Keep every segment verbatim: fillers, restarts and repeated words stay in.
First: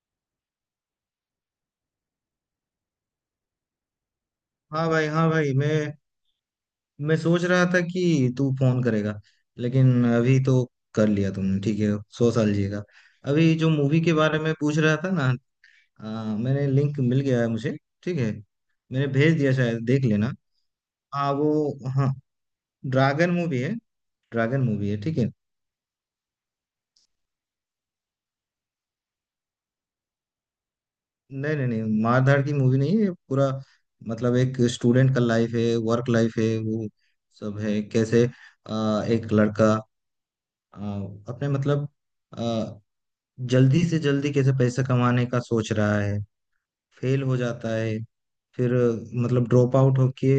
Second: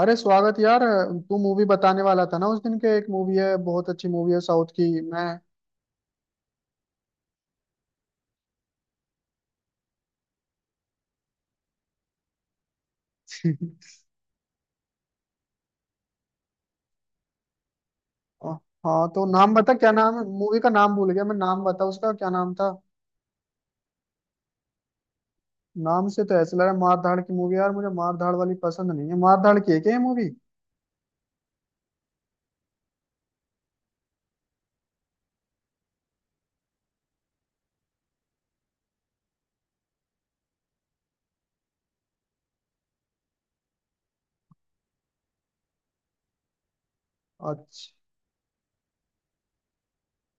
अरे स्वागत यार। तू मूवी बताने वाला था ना, उस दिन के एक मूवी है, बहुत अच्छी मूवी है साउथ हाँ की। भाई, मैं। हाँ भाई। मैं मैं सोच रहा था कि तू फोन करेगा, लेकिन अभी तो कर लिया तुमने, ठीक है। सौ साल जिएगा। अभी जो मूवी के बारे में पूछ रहा था ना, आ, मैंने लिंक मिल गया है मुझे। ठीक है। मैंने हाँ तो भेज दिया, नाम बता, शायद क्या देख नाम है लेना। मूवी का? नाम भूल गया हाँ मैं। नाम बता, वो, उसका हाँ। क्या नाम था? ड्रैगन मूवी है। ड्रैगन मूवी है, ठीक है। नाम से तो ऐसे लग रहा है मार धाड़ की मूवी यार, मुझे मार धाड़ वाली पसंद नहीं है। मार धाड़ की है क्या ये मूवी? नहीं, नहीं, नहीं, मारधाड़ की मूवी नहीं है ये। पूरा मतलब एक स्टूडेंट का लाइफ है, वर्क लाइफ है, वो सब है। कैसे? आ, एक लड़का, आ, अपने मतलब जल्दी से जल्दी कैसे पैसा कमाने का सोच रहा है। फेल हो जाता अच्छा। है। फिर मतलब ड्रॉप आउट होके,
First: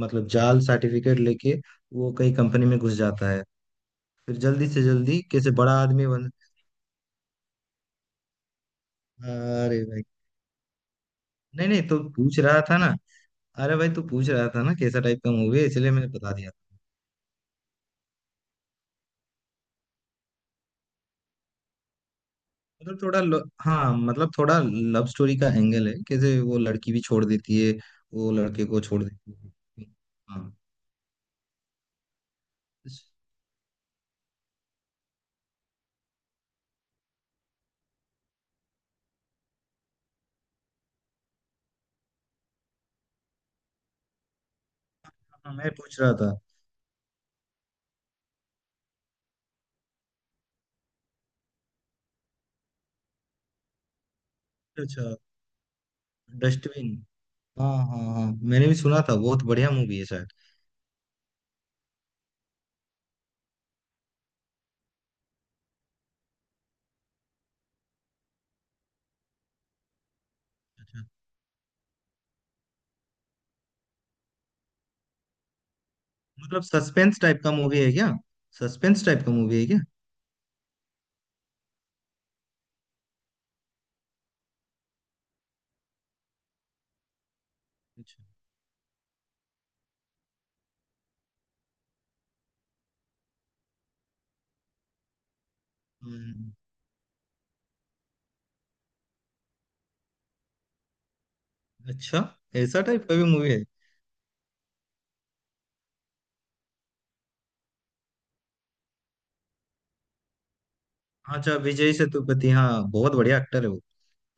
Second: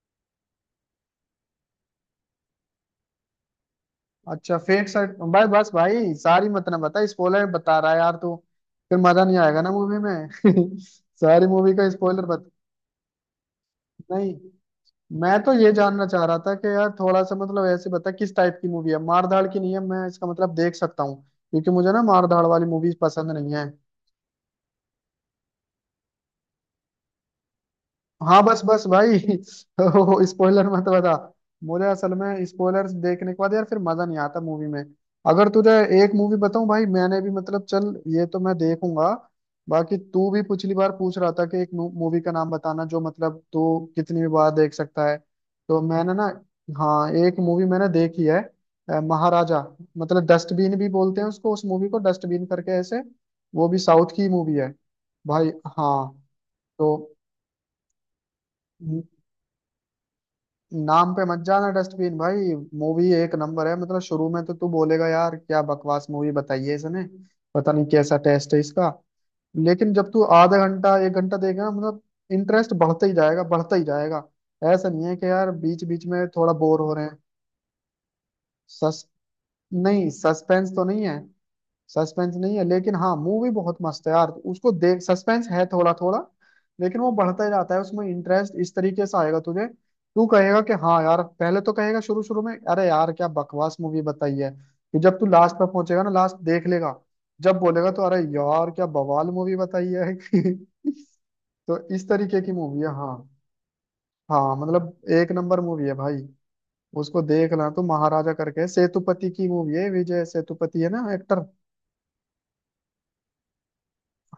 मतलब जाल सर्टिफिकेट लेके वो कई कंपनी में घुस जाता है। फिर अच्छा जल्दी से फेक साइड जल्दी भाई। कैसे बस बड़ा आदमी भाई बन। सारी मत ना बता, स्पॉइलर बता रहा है यार तू। फिर मजा नहीं आएगा ना अरे मूवी भाई, में। सारी नहीं मूवी नहीं, का तो स्पॉइलर पूछ बता। रहा था ना। अरे भाई, तू पूछ नहीं, रहा था ना कैसा टाइप का मैं तो मूवी है, ये इसलिए जानना मैंने चाह बता रहा दिया। था कि यार थोड़ा सा मतलब ऐसे बता किस टाइप की मूवी है। मार धाड़ की नहीं है, मैं इसका मतलब देख सकता हूँ क्योंकि मुझे ना मार धाड़ वाली मूवीज मतलब थोड़ा पसंद ल- नहीं है। हाँ, मतलब थोड़ा लव स्टोरी का एंगल है, कैसे वो लड़की भी छोड़ देती है, वो हाँ बस लड़के को बस छोड़ भाई। देती है। ओ, हाँ। स्पॉइलर मत बता। मुझे असल में स्पॉयलर्स देखने के बाद यार फिर मजा नहीं आता मूवी में। अगर तुझे एक मूवी बताऊं भाई, मैंने भी मतलब चल, ये तो मैं देखूंगा। बाकी तू भी पिछली बार पूछ रहा था कि एक मूवी का नाम बताना जो मतलब तू कितनी भी बार देख सकता है। हाँ, मैं तो पूछ रहा मैंने ना, था। हाँ एक मूवी मैंने देखी है, अ, महाराजा। मतलब डस्टबिन भी बोलते हैं उसको, उस मूवी को डस्टबिन करके ऐसे। वो भी साउथ की मूवी है अच्छा। भाई। हाँ तो डस्टबिन, हाँ हाँ हाँ, मैंने भी सुना था बहुत बढ़िया मूवी है शायद। नाम पे मत जाना डस्टबिन भाई, मूवी एक नंबर है। मतलब शुरू में तो तू बोलेगा यार क्या बकवास मूवी बताई है इसने, पता नहीं कैसा टेस्ट है इसका। लेकिन जब तू आधा घंटा अच्छा। एक घंटा देखेगा मतलब इंटरेस्ट बढ़ता ही जाएगा, बढ़ता ही जाएगा। ऐसा नहीं है कि यार बीच बीच में थोड़ा मतलब बोर हो रहे हैं। सस्पेंस टाइप का मूवी है क्या? सस्पेंस सस टाइप का मूवी है क्या? नहीं सस्पेंस तो नहीं है। सस्पेंस नहीं है, लेकिन हाँ मूवी बहुत मस्त है यार, उसको देख। सस्पेंस है थोड़ा थोड़ा, लेकिन वो बढ़ता ही जाता है, उसमें अच्छा। इंटरेस्ट इस तरीके से आएगा तुझे। तू कहेगा कि हाँ यार, पहले तो कहेगा शुरू शुरू में अरे यार क्या बकवास मूवी बताई है, कि जब तू लास्ट पर पहुंचेगा ना, लास्ट हम्म, देख लेगा, जब बोलेगा तो अरे यार क्या बवाल मूवी बताई है। तो इस अच्छा। तरीके की मूवी ऐसा है टाइप हाँ। का भी मूवी है? हाँ मतलब एक नंबर मूवी है भाई, उसको देखना। तो महाराजा करके सेतुपति की मूवी है, विजय सेतुपति है ना एक्टर। अच्छा, विजय सेतुपति, हाँ बहुत बढ़िया एक्टर है वो।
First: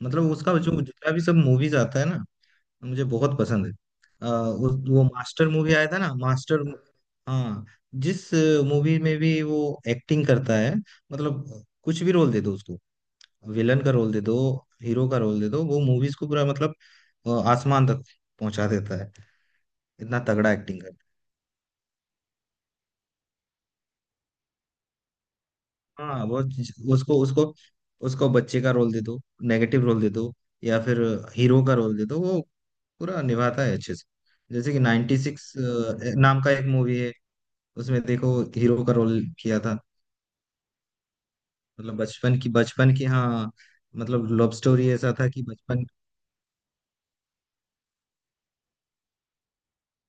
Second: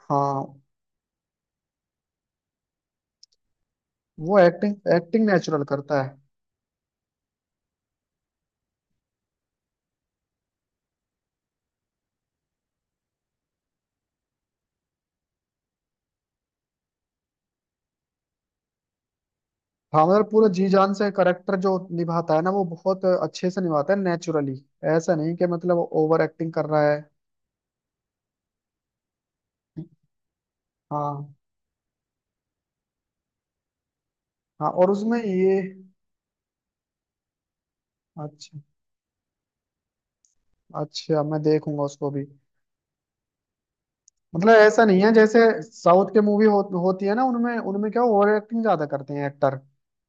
मतलब उसका हाँ जो जितना भी सब मूवीज आता है ना, मुझे बहुत पसंद है। वो आ, एक्टिंग उस वो एक्टिंग मास्टर नेचुरल मूवी आया था करता है। ना, मास्टर। हाँ, जिस मूवी में भी वो एक्टिंग करता है, मतलब कुछ भी रोल दे दो उसको, विलन का रोल दे दो, हीरो का रोल दे दो, वो मूवीज को पूरा मतलब अ, आसमान तक पहुंचा देता है। हाँ इतना मतलब पूरा तगड़ा जी एक्टिंग जान कर। से करेक्टर जो निभाता है ना, वो बहुत अच्छे से निभाता है नेचुरली। ऐसा नहीं कि मतलब ओवर हाँ वो एक्टिंग कर ज- रहा है। उसको उसको उसको बच्चे का रोल दे दो, नेगेटिव रोल दे दो, या फिर हाँ। हीरो का रोल दे दो, वो पूरा निभाता है अच्छे से। हाँ जैसे कि और उसमें 96 सिक्स ये नाम का एक मूवी है, उसमें देखो अच्छा। हीरो का रोल किया था। अच्छा मैं देखूंगा मतलब उसको भी। बचपन की, बचपन की, हाँ मतलब लव मतलब ऐसा स्टोरी नहीं है ऐसा था जैसे कि बचपन। साउथ के मूवी हो, होती है ना, उनमें उनमें क्या ओवर एक्टिंग ज्यादा करते हैं एक्टर,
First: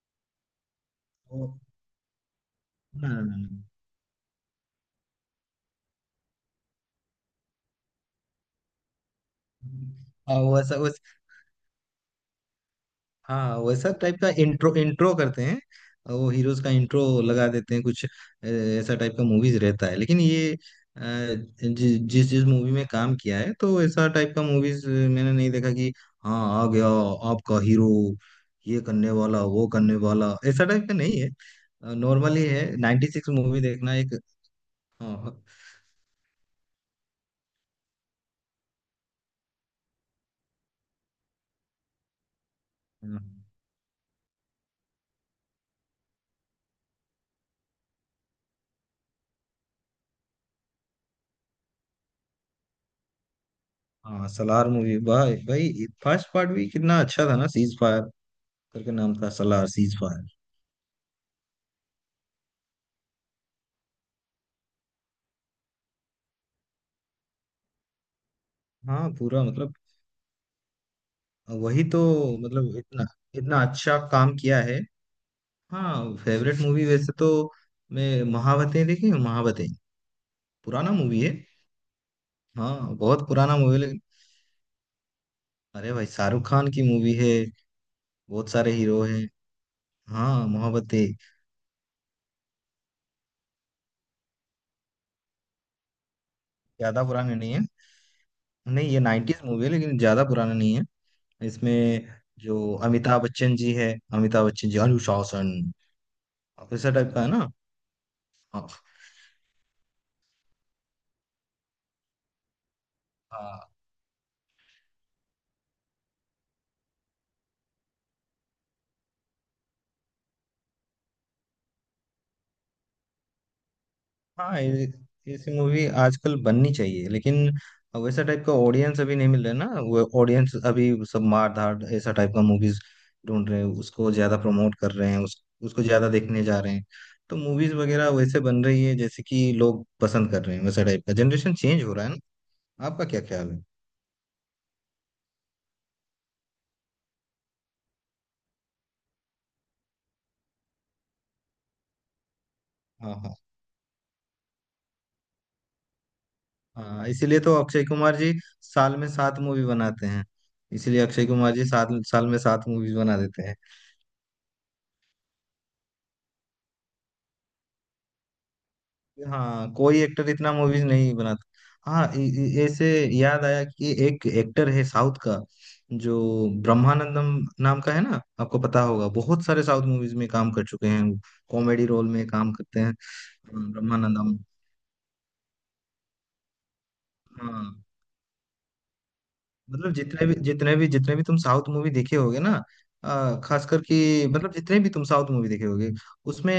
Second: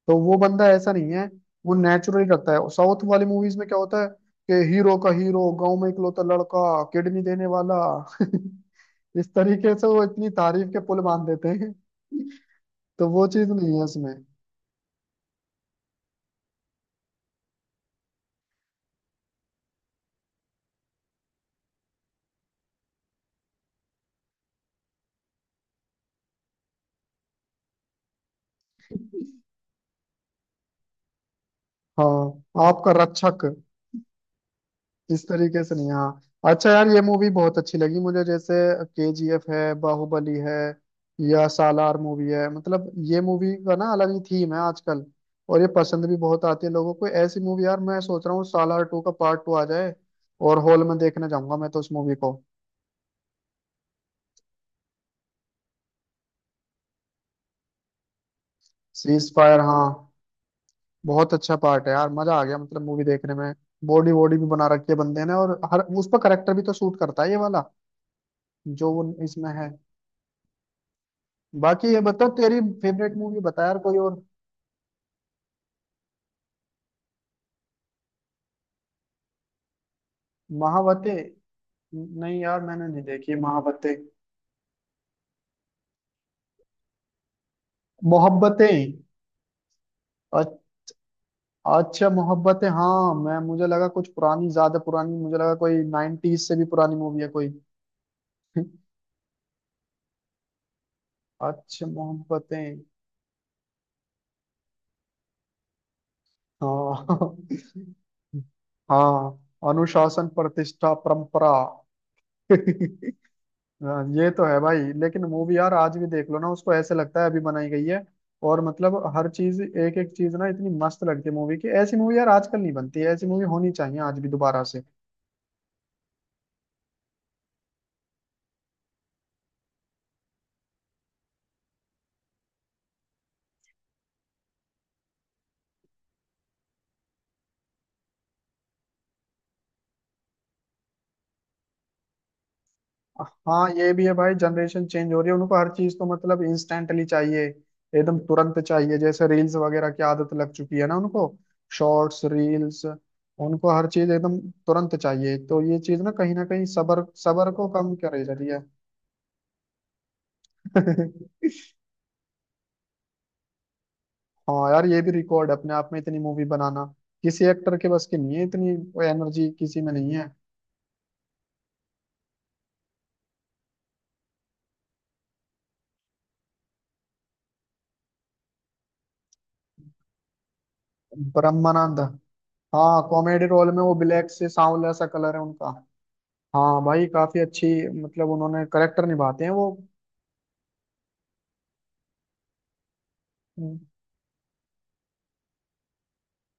तो वो बंदा ऐसा नहीं है। ओ, वो नेचुरली रखता है। साउथ हाँ, हाँ, वाली मूवीज हाँ, में क्या होता है कि हीरो का, हीरो गांव में इकलौता लड़का किडनी देने वाला। इस तरीके से वो इतनी हाँ, तारीफ वैसा। के पुल बांध देते हैं, तो वो चीज हाँ नहीं है वैसा इसमें। टाइप का इंट्रो इंट्रो करते हैं, वो हीरोज का इंट्रो लगा देते हैं। कुछ अ, ऐसा टाइप का मूवीज रहता है। लेकिन ये अ, जि, जिस जिस मूवी में काम किया है, तो ऐसा टाइप का मूवीज मैंने नहीं देखा कि हाँ आ गया आपका हीरो, ये करने वाला, वो करने वाला, ऐसा टाइप का नहीं है। नॉर्मली हाँ है। आपका नाइंटी सिक्स रक्षक, मूवी देखना एक। इस हाँ तरीके से नहीं। हाँ अच्छा यार ये मूवी बहुत अच्छी लगी मुझे। जैसे केजीएफ है, बाहुबली है, या सालार मूवी है, मतलब हाँ ये मूवी का ना अलग ही थीम है आजकल, और ये पसंद भी बहुत आती है लोगों को ऐसी मूवी। यार मैं सोच रहा हूँ सालार टू का पार्ट टू आ जाए, और हॉल में देखने जाऊंगा मैं तो उस मूवी को। हाँ, सलार मूवी, भाई भाई फर्स्ट पार्ट भी कितना अच्छा था ना, सीज फायर करके नाम था, सीज फायर सलार हाँ, सीज फायर। बहुत अच्छा पार्ट है यार, मजा आ गया मतलब मूवी देखने में। बॉडी वॉडी भी बना रखी है बंदे ने, और हर उस पर करेक्टर भी तो सूट करता है ये वाला जो वो हाँ पूरा इसमें है। मतलब, वही बाकी ये तो। बता तेरी मतलब इतना फेवरेट मूवी इतना बता यार कोई अच्छा और। काम किया है। हाँ फेवरेट मूवी वैसे तो मैं महावतें देखी है, महावतें पुराना महावते। मूवी है। नहीं यार मैंने हाँ नहीं बहुत देखी पुराना मूवी, महावते। लेकिन अरे भाई शाहरुख खान की मूवी है। बहुत सारे मोहब्बतें। हीरो हैं। हाँ, अ- महावतें। अच्छा मोहब्बतें हाँ, मैं मुझे लगा कुछ पुरानी, ज्यादा पुरानी मुझे लगा, कोई नाइनटीज से भी पुरानी ज्यादा मूवी है पुराने कोई। नहीं है। नहीं, ये नाइन्टीज मूवी है, लेकिन ज्यादा पुराना नहीं है। अच्छा इसमें जो मोहब्बतें अमिताभ बच्चन जी है, अमिताभ बच्चन जी अनुशासन ऑफिसर टाइप का है हाँ। ना। हाँ। हाँ अनुशासन प्रतिष्ठा परंपरा। हाँ, हाँ, ये तो है भाई, लेकिन मूवी यार आज भी देख लो ना उसको, ऐसे लगता है अभी बनाई गई है। और मतलब हर चीज, एक एक चीज ना इतनी मस्त लगती है मूवी की। ऐसी मूवी यार आजकल नहीं बनती है, ऐसी मूवी होनी चाहिए आज भी हाँ, दोबारा से। ये- ऐसी मूवी आजकल बननी चाहिए, लेकिन वैसा टाइप का ऑडियंस अभी नहीं मिल रहा है ना। वो ऑडियंस अभी सब मार धाड़ ऐसा टाइप का मूवीज ढूंढ रहे हैं, उसको ज्यादा प्रमोट कर रहे हैं, उस, उसको ज्यादा देखने जा रहे हैं। तो मूवीज वगैरह वैसे बन रही है जैसे कि लोग पसंद कर रहे हैं। वैसा टाइप का जनरेशन चेंज हो रहा है ना। आपका क्या ख्याल है? हाँ ये भी है भाई, जनरेशन चेंज हो रही है। उनको हर चीज तो मतलब इंस्टेंटली चाहिए, एकदम तुरंत चाहिए। जैसे रील्स वगैरह की आदत लग चुकी है ना उनको, शॉर्ट्स रील्स, हाँ हाँ उनको हर चीज एकदम तुरंत चाहिए। तो ये चीज ना कहीं ना कहीं सबर हाँ, इसीलिए सबर तो को अक्षय कम कुमार करे जी जा रही है। साल में सात मूवी बनाते हैं। इसीलिए अक्षय कुमार जी सात साल में सात मूवीज बना देते हैं। हाँ यार ये भी रिकॉर्ड है अपने आप में इतनी मूवी बनाना, किसी एक्टर के बस की नहीं है, इतनी एनर्जी हाँ किसी में कोई नहीं है। एक्टर इतना मूवीज नहीं बनाता। हाँ इ- इ- ऐसे याद आया कि एक एक्टर है साउथ का, जो ब्रह्मानंदम नाम का है ना, आपको पता होगा। बहुत सारे साउथ मूवीज में काम कर चुके हैं, कॉमेडी ब्रह्मानंद। रोल में काम करते हैं। हाँ कॉमेडी रोल हाँ, में वो, ब्लैक ब्रह्मानंदम। से सांवला सा कलर है उनका। हाँ भाई काफी हाँ अच्छी, मतलब उन्होंने करेक्टर निभाते हैं वो। मतलब जितने भी जितने भी जितने भी तुम साउथ मूवी देखे होगे ना, आ, खास करके मतलब जितने भी तुम साउथ मूवी देखे होगे उसमें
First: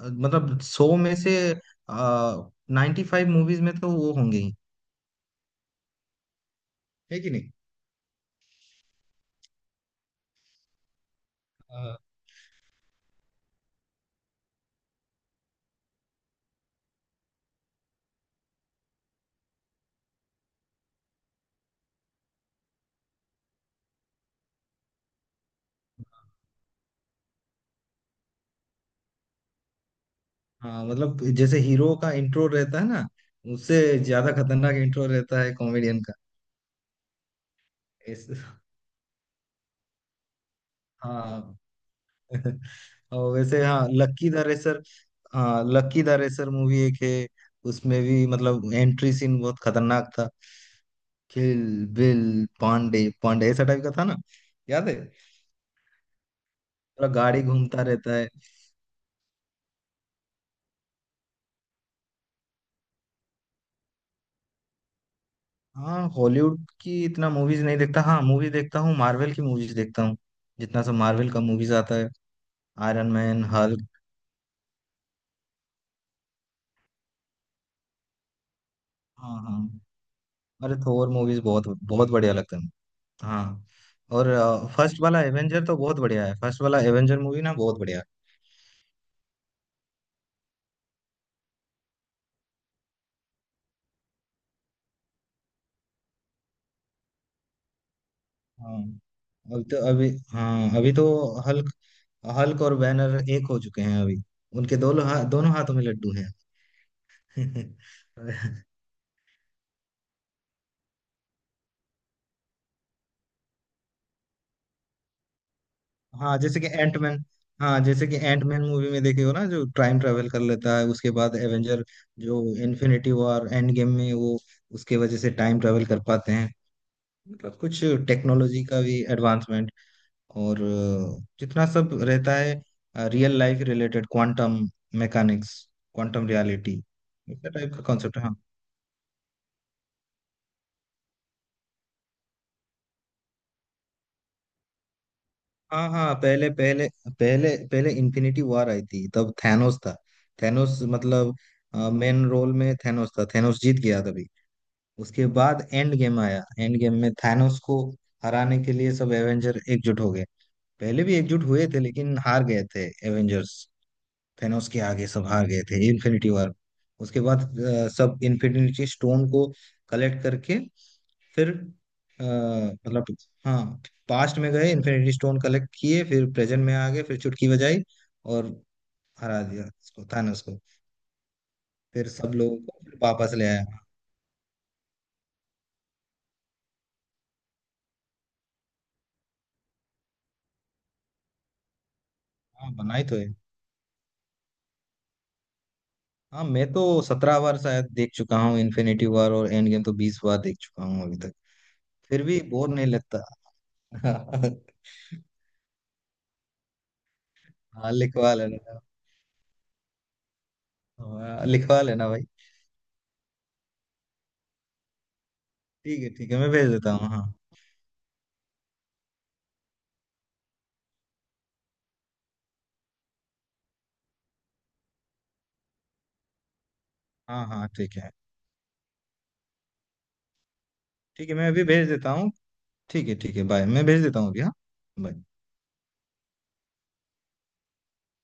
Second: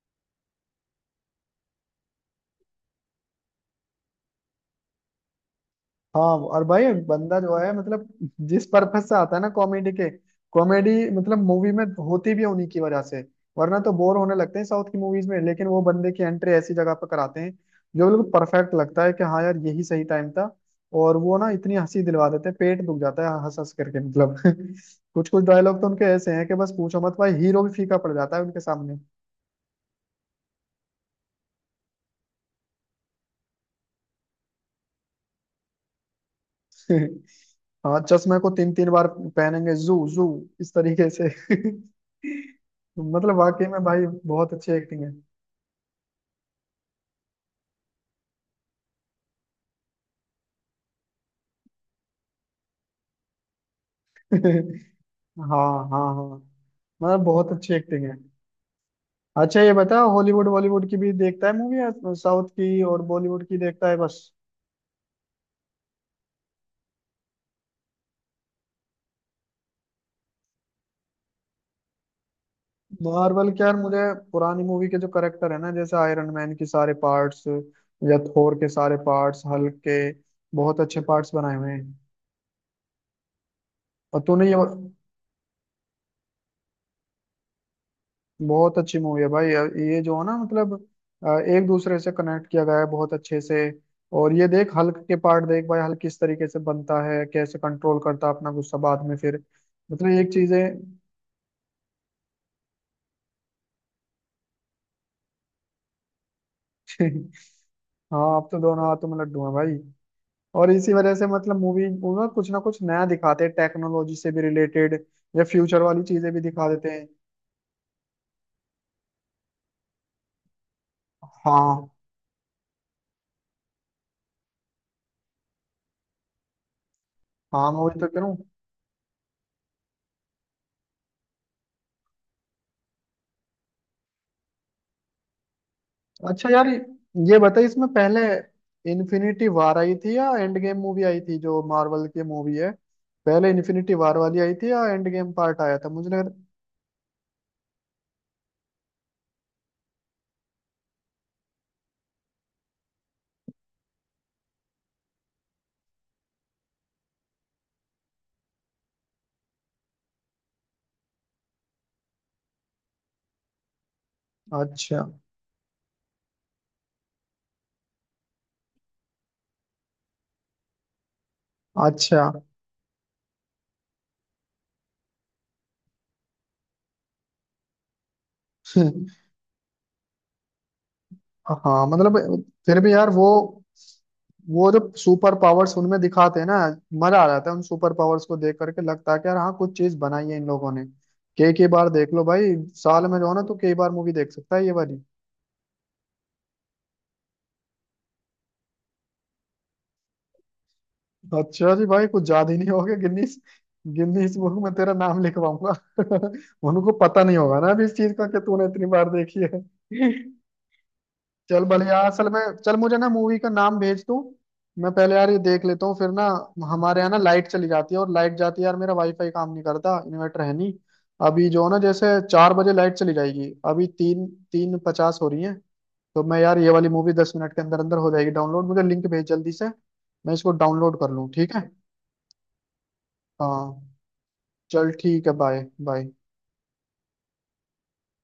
अ, मतलब सौ में से नाइन्टी फाइव मूवीज में तो वो होंगे ही। हाँ और भाई है कि बंदा नहीं? जो है, मतलब जिस पर्पज से आता है ना, कॉमेडी के, कॉमेडी मतलब मूवी में होती भी है उन्हीं की वजह से, वरना तो बोर होने लगते हैं साउथ की मूवीज में। लेकिन वो बंदे की एंट्री ऐसी जगह पर कराते हैं जो बिल्कुल परफेक्ट लगता है कि हाँ यार यही सही टाइम था। और वो ना इतनी हंसी दिलवा देते हैं, पेट दुख जाता है हंस हंस करके मतलब। कुछ कुछ डायलॉग तो उनके ऐसे हैं कि बस पूछो मत भाई, हीरो भी फीका पड़ जाता है उनके सामने। हाँ मतलब जैसे हीरो का इंट्रो रहता है ना, उससे ज्यादा खतरनाक इंट्रो रहता है कॉमेडियन का। हाँ इस चश्मे को तीन तीन बार पहनेंगे जू जू इस तरीके से। हाँ। और मतलब वैसे, वाकई में हाँ भाई लक्की द बहुत अच्छी रेसर। एक्टिंग है। हाँ लक्की द रेसर मूवी एक है, उसमें भी मतलब एंट्री सीन बहुत खतरनाक था। किल बिल, पांडे पांडे, ऐसा टाइप का था ना, याद है? हाँ हाँ हाँ, पूरा मतलब गाड़ी बहुत अच्छी घूमता एक्टिंग रहता है। है। अच्छा ये बता हॉलीवुड बॉलीवुड की भी देखता है मूवी, या साउथ की और बॉलीवुड की देखता है बस? हाँ, हॉलीवुड की इतना मूवीज नहीं देखता। हाँ मूवी देखता हूँ, मार्वल की मूवीज देखता हूँ। जितना सब मार्वल का मूवीज आता है, आयरन मैन, मार्वल के यार हल्क। मुझे, पुरानी मूवी के जो करेक्टर है ना, जैसे आयरन मैन के सारे पार्ट्स या थोर के सारे हाँ पार्ट्स, हाँ, हल्क के, अरे बहुत अच्छे थोर पार्ट्स मूवीज बनाए बहुत हुए हैं। बहुत बढ़िया लगते हैं। हाँ, और और तूने ये, फर्स्ट वाला एवेंजर तो बहुत बढ़िया है, फर्स्ट वाला एवेंजर मूवी ना बहुत बढ़िया है। बहुत अच्छी मूवी है भाई ये। जो है ना मतलब अ, एक दूसरे से कनेक्ट किया गया है बहुत अच्छे से। और ये देख हल्क के पार्ट देख भाई, हल्क किस तरीके से बनता है, कैसे कंट्रोल करता है अपना गुस्सा हाँ बाद में फिर, अभी तो, मतलब अभी एक चीज है। हाँ, अभी तो हल्क हल्क और बैनर एक हो चुके हैं अभी। उनके दोनों हा, दोनों हाथों में लड्डू हैं। हाँ अब तो दोनों हाथों में लड्डू हैं भाई। और इसी वजह से मतलब मूवी ना कुछ ना कुछ नया दिखाते हैं टेक्नोलॉजी से भी रिलेटेड, या फ्यूचर वाली चीजें हाँ, भी जैसे कि दिखा देते हैं। एंटमैन। हाँ, जैसे कि एंटमैन मूवी में देखे हो ना, जो टाइम ट्रेवल कर लेता है, उसके बाद एवेंजर हाँ। जो इन्फिनिटी वॉर एंड गेम में, वो उसके वजह से टाइम ट्रेवल कर पाते हैं, मतलब हाँ मैं कुछ वही तो कह रहा हूँ। टेक्नोलॉजी का भी एडवांसमेंट। और अ, जितना सब रहता है real life related, quantum mechanics, quantum अच्छा यार रियलिटी, ये ऐसा बताइए, टाइप का इसमें कॉन्सेप्ट पहले है। हाँ इन्फिनिटी वार आई थी या एंड गेम मूवी आई थी, जो मार्वल की मूवी है? पहले इन्फिनिटी वार वाली आई थी या एंड गेम पार्ट आया हाँ था, मुझे हाँ, लग पहले पहले, पहले पहले इन्फिनिटी वॉर आई थी, तब थैनोस था। थैनोस मतलब मेन रोल में थैनोस था। थैनोस जीत गया तभी। उसके बाद एंड गेम आया, एंड गेम में थैनोस को हराने के लिए सब एवेंजर एकजुट हो गए। पहले भी एकजुट हुए थे, लेकिन हार गए थे एवेंजर्स। रहा। थेनोस के अच्छा। आगे सब हार गए थे इन्फिनिटी वॉर। उसके बाद अ, सब इन्फिनिटी स्टोन को कलेक्ट करके, फिर अच्छा। अ, मतलब हाँ, पास्ट में गए, इन्फिनिटी स्टोन कलेक्ट किए, फिर प्रेजेंट में आ गए, फिर चुटकी बजाई और हरा दिया उसको, थानोस को। हाँ फिर मतलब, सब लोगों फिर को भी फिर यार वो वापस ले आया। वो जो सुपर पावर्स उनमें दिखाते हैं ना, मजा आ जाता है उन सुपर पावर्स को देख करके, लगता है कि यार हाँ कुछ चीज बनाई है इन लोगों ने। कई कई बार देख लो भाई, हाँ, बनाई साल तो में जो है। है ना तो कई बार मूवी देख सकता है ये वाली। हाँ, मैं तो सत्रह बार शायद देख चुका हूँ इन्फिनिटी वॉर, और एंड गेम तो बीस बार देख चुका हूँ अभी तक। अच्छा जी भाई फिर कुछ भी याद ही नहीं बोर नहीं होगा। लगता। गिनीज, गिनीज बुक में तेरा नाम लिखवाऊंगा। उनको पता नहीं होगा ना अभी हाँ, इस चीज का लिखवा कि तूने लेना। इतनी बार देखी है। हाँ, चल लिखवा भले यार, लेना भाई। असल में चल मुझे ना मूवी का नाम भेज तू, मैं पहले यार ये देख लेता हूँ ठीक है फिर ना। ठीक है, मैं भेज देता हमारे यहाँ हूँ। ना हाँ। लाइट चली जाती है, और लाइट जाती है यार मेरा वाईफाई काम नहीं करता, इन्वर्टर है नहीं। अभी जो है ना, जैसे चार बजे लाइट चली जाएगी, अभी तीन, तीन पचास हो रही है। तो मैं यार ये वाली मूवी दस हाँ मिनट के हाँ, अंदर अंदर ठीक है हो जाएगी डाउनलोड, मुझे लिंक भेज जल्दी से, मैं इसको डाउनलोड कर लूँ, ठीक है, मैं ठीक है? अभी भेज देता हूँ। ठीक है ठीक है, बाय, मैं हाँ भेज देता हूँ अभी। हाँ। चल Bye. ठीक है बाय। बाय।